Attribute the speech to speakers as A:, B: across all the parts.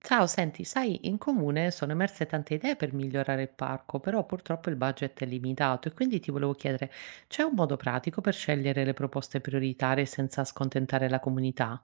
A: Ciao, senti, sai, in comune sono emerse tante idee per migliorare il parco, però purtroppo il budget è limitato e quindi ti volevo chiedere, c'è un modo pratico per scegliere le proposte prioritarie senza scontentare la comunità?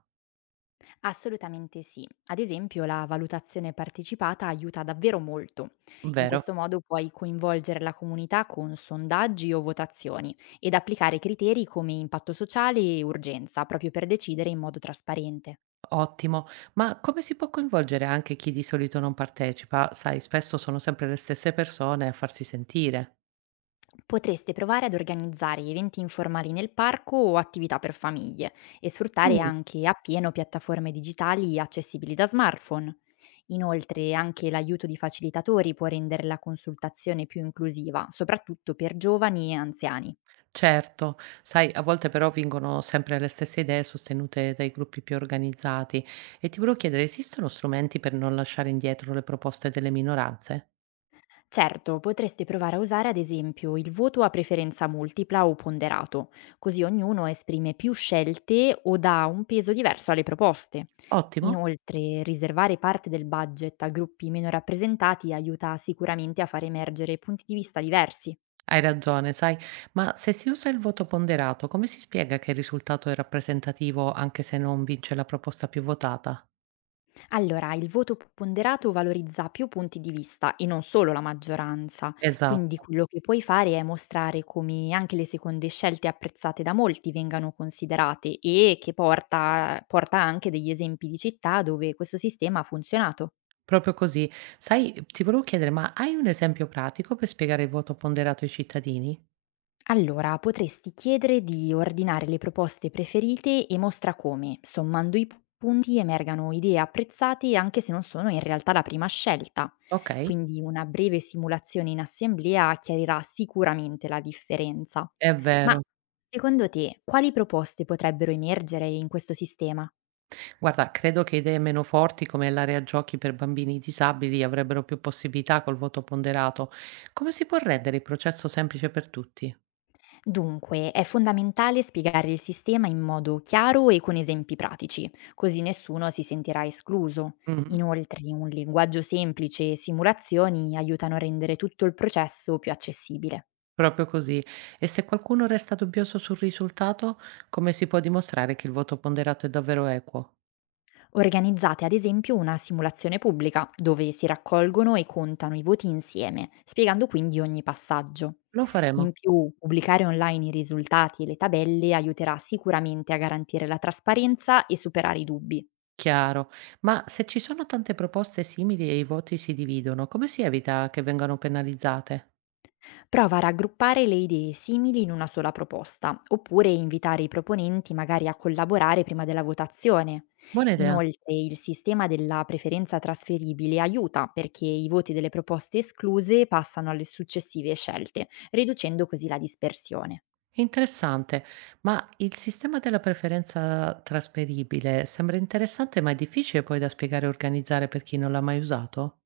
B: Assolutamente sì. Ad esempio, la valutazione partecipata aiuta davvero molto. In
A: Vero?
B: questo modo puoi coinvolgere la comunità con sondaggi o votazioni ed applicare criteri come impatto sociale e urgenza, proprio per decidere in modo trasparente.
A: Ottimo. Ma come si può coinvolgere anche chi di solito non partecipa? Sai, spesso sono sempre le stesse persone a farsi sentire.
B: Potreste provare ad organizzare eventi informali nel parco o attività per famiglie e sfruttare
A: Mm.
B: anche appieno piattaforme digitali accessibili da smartphone. Inoltre anche l'aiuto di facilitatori può rendere la consultazione più inclusiva, soprattutto per giovani e anziani.
A: Certo, sai, a volte però vincono sempre le stesse idee sostenute dai gruppi più organizzati e ti volevo chiedere, esistono strumenti per non lasciare indietro le proposte delle minoranze?
B: Certo, potresti provare a usare ad esempio il voto a preferenza multipla o ponderato, così ognuno esprime più scelte o dà un peso diverso alle proposte.
A: Ottimo,
B: Inoltre, riservare parte del budget a gruppi meno rappresentati aiuta sicuramente a far emergere punti di vista diversi.
A: hai ragione, sai, ma se si usa il voto ponderato, come si spiega che il risultato è rappresentativo anche se non vince la proposta più votata?
B: Allora, il voto ponderato valorizza più punti di vista e non solo la maggioranza,
A: Esatto,
B: quindi quello che puoi fare è mostrare come anche le seconde scelte apprezzate da molti vengano considerate e che porta anche degli esempi di città dove questo sistema ha funzionato.
A: proprio così. Sai, ti volevo chiedere, ma hai un esempio pratico per spiegare il voto ponderato ai cittadini?
B: Allora, potresti chiedere di ordinare le proposte preferite e mostra come, sommando i punti, emergano idee apprezzate anche se non sono in realtà la prima scelta.
A: Ok,
B: Quindi una breve simulazione in assemblea chiarirà sicuramente la differenza.
A: è
B: Ma
A: vero.
B: secondo te, quali proposte potrebbero emergere in questo sistema?
A: Guarda, credo che idee meno forti come l'area giochi per bambini disabili avrebbero più possibilità col voto ponderato. Come si può rendere il processo semplice per tutti?
B: Dunque, è fondamentale spiegare il sistema in modo chiaro e con esempi pratici, così nessuno si sentirà escluso.
A: Mhm.
B: Inoltre, un linguaggio semplice e simulazioni aiutano a rendere tutto il processo più accessibile.
A: Proprio così. E se qualcuno resta dubbioso sul risultato, come si può dimostrare che il voto ponderato è davvero equo?
B: Organizzate ad esempio una simulazione pubblica, dove si raccolgono e contano i voti insieme, spiegando quindi ogni passaggio.
A: Lo
B: In
A: faremo.
B: più, pubblicare online i risultati e le tabelle aiuterà sicuramente a garantire la trasparenza e superare i dubbi.
A: Chiaro. Ma se ci sono tante proposte simili e i voti si dividono, come si evita che vengano penalizzate?
B: Prova a raggruppare le idee simili in una sola proposta, oppure invitare i proponenti magari a collaborare prima della votazione.
A: Buona idea.
B: Inoltre il sistema della preferenza trasferibile aiuta perché i voti delle proposte escluse passano alle successive scelte, riducendo così la dispersione.
A: Interessante, ma il sistema della preferenza trasferibile sembra interessante, ma è difficile poi da spiegare e organizzare per chi non l'ha mai usato?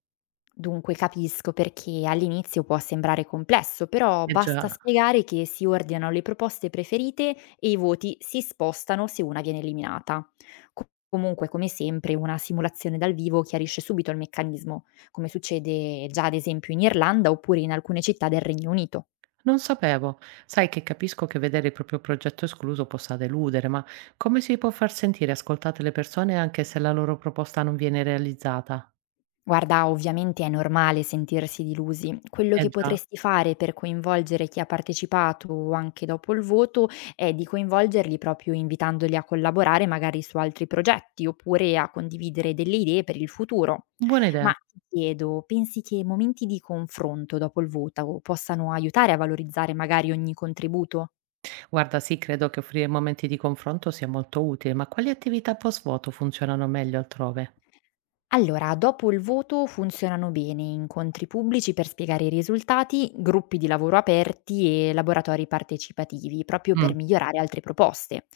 B: Dunque capisco perché all'inizio può sembrare complesso, però
A: Eh già,
B: basta spiegare che si ordinano le proposte preferite e i voti si spostano se una viene eliminata. Comunque, come sempre, una simulazione dal vivo chiarisce subito il meccanismo, come succede già ad esempio in Irlanda oppure in alcune città del Regno Unito.
A: non sapevo. Sai che capisco che vedere il proprio progetto escluso possa deludere, ma come si può far sentire ascoltate le persone anche se la loro proposta non viene realizzata?
B: Guarda, ovviamente è normale sentirsi delusi. Quello
A: Eh
B: che
A: già,
B: potresti fare per coinvolgere chi ha partecipato anche dopo il voto è di coinvolgerli proprio invitandoli a collaborare magari su altri progetti oppure a condividere delle idee per il futuro.
A: buona
B: Ma
A: idea.
B: ti chiedo, pensi che momenti di confronto dopo il voto possano aiutare a valorizzare magari ogni contributo?
A: Guarda, sì, credo che offrire momenti di confronto sia molto utile, ma quali attività post-voto funzionano meglio altrove?
B: Allora, dopo il voto funzionano bene incontri pubblici per spiegare i risultati, gruppi di lavoro aperti e laboratori partecipativi, proprio per
A: Mm.
B: migliorare altre proposte.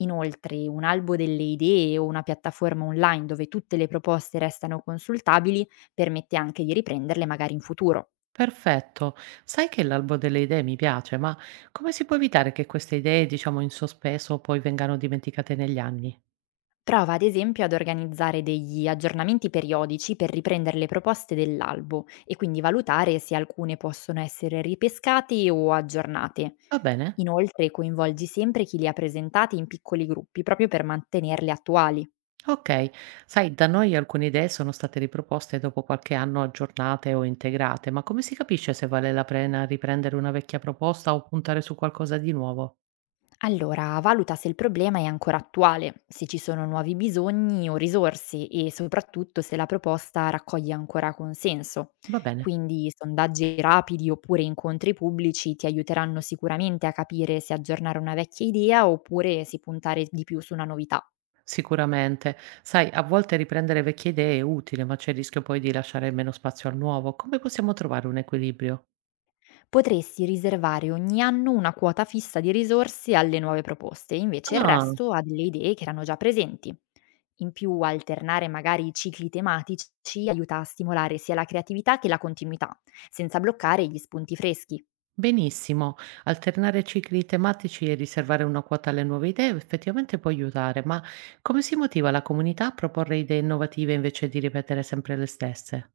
B: Inoltre, un albo delle idee o una piattaforma online dove tutte le proposte restano consultabili permette anche di riprenderle magari in futuro.
A: Perfetto. Sai che l'albo delle idee mi piace, ma come si può evitare che queste idee, diciamo in sospeso, poi vengano dimenticate negli anni?
B: Prova ad esempio ad organizzare degli aggiornamenti periodici per riprendere le proposte dell'albo e quindi valutare se alcune possono essere ripescate o aggiornate.
A: Va bene?
B: Inoltre coinvolgi sempre chi li ha presentati in piccoli gruppi proprio per mantenerle attuali.
A: Ok. Sai, da noi alcune idee sono state riproposte dopo qualche anno aggiornate o integrate, ma come si capisce se vale la pena riprendere una vecchia proposta o puntare su qualcosa di nuovo?
B: Allora, valuta se il problema è ancora attuale, se ci sono nuovi bisogni o risorse e soprattutto se la proposta raccoglie ancora consenso.
A: Va bene.
B: Quindi sondaggi rapidi oppure incontri pubblici ti aiuteranno sicuramente a capire se aggiornare una vecchia idea oppure se puntare di più su una novità.
A: Sicuramente. Sai, a volte riprendere vecchie idee è utile, ma c'è il rischio poi di lasciare meno spazio al nuovo. Come possiamo trovare un equilibrio?
B: Potresti riservare ogni anno una quota fissa di risorse alle nuove proposte, invece il
A: Ah.
B: resto a delle idee che erano già presenti. In più, alternare magari i cicli tematici aiuta a stimolare sia la creatività che la continuità, senza bloccare gli spunti freschi.
A: Benissimo, alternare cicli tematici e riservare una quota alle nuove idee effettivamente può aiutare, ma come si motiva la comunità a proporre idee innovative invece di ripetere sempre le stesse?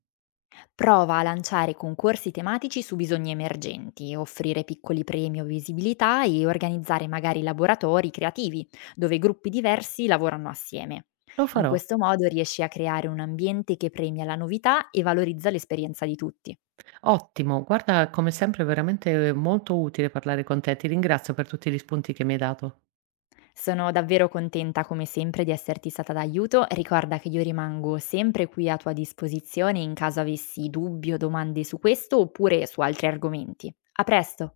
B: Prova a lanciare concorsi tematici su bisogni emergenti, offrire piccoli premi o visibilità e organizzare magari laboratori creativi, dove gruppi diversi lavorano assieme.
A: Lo
B: In
A: farò.
B: questo modo riesci a creare un ambiente che premia la novità e valorizza l'esperienza di tutti.
A: Ottimo, guarda, come sempre è veramente molto utile parlare con te, ti ringrazio per tutti gli spunti che mi hai dato.
B: Sono davvero contenta come sempre di esserti stata d'aiuto, ricorda che io rimango sempre qui a tua disposizione in caso avessi dubbi o domande su questo oppure su altri argomenti. A presto!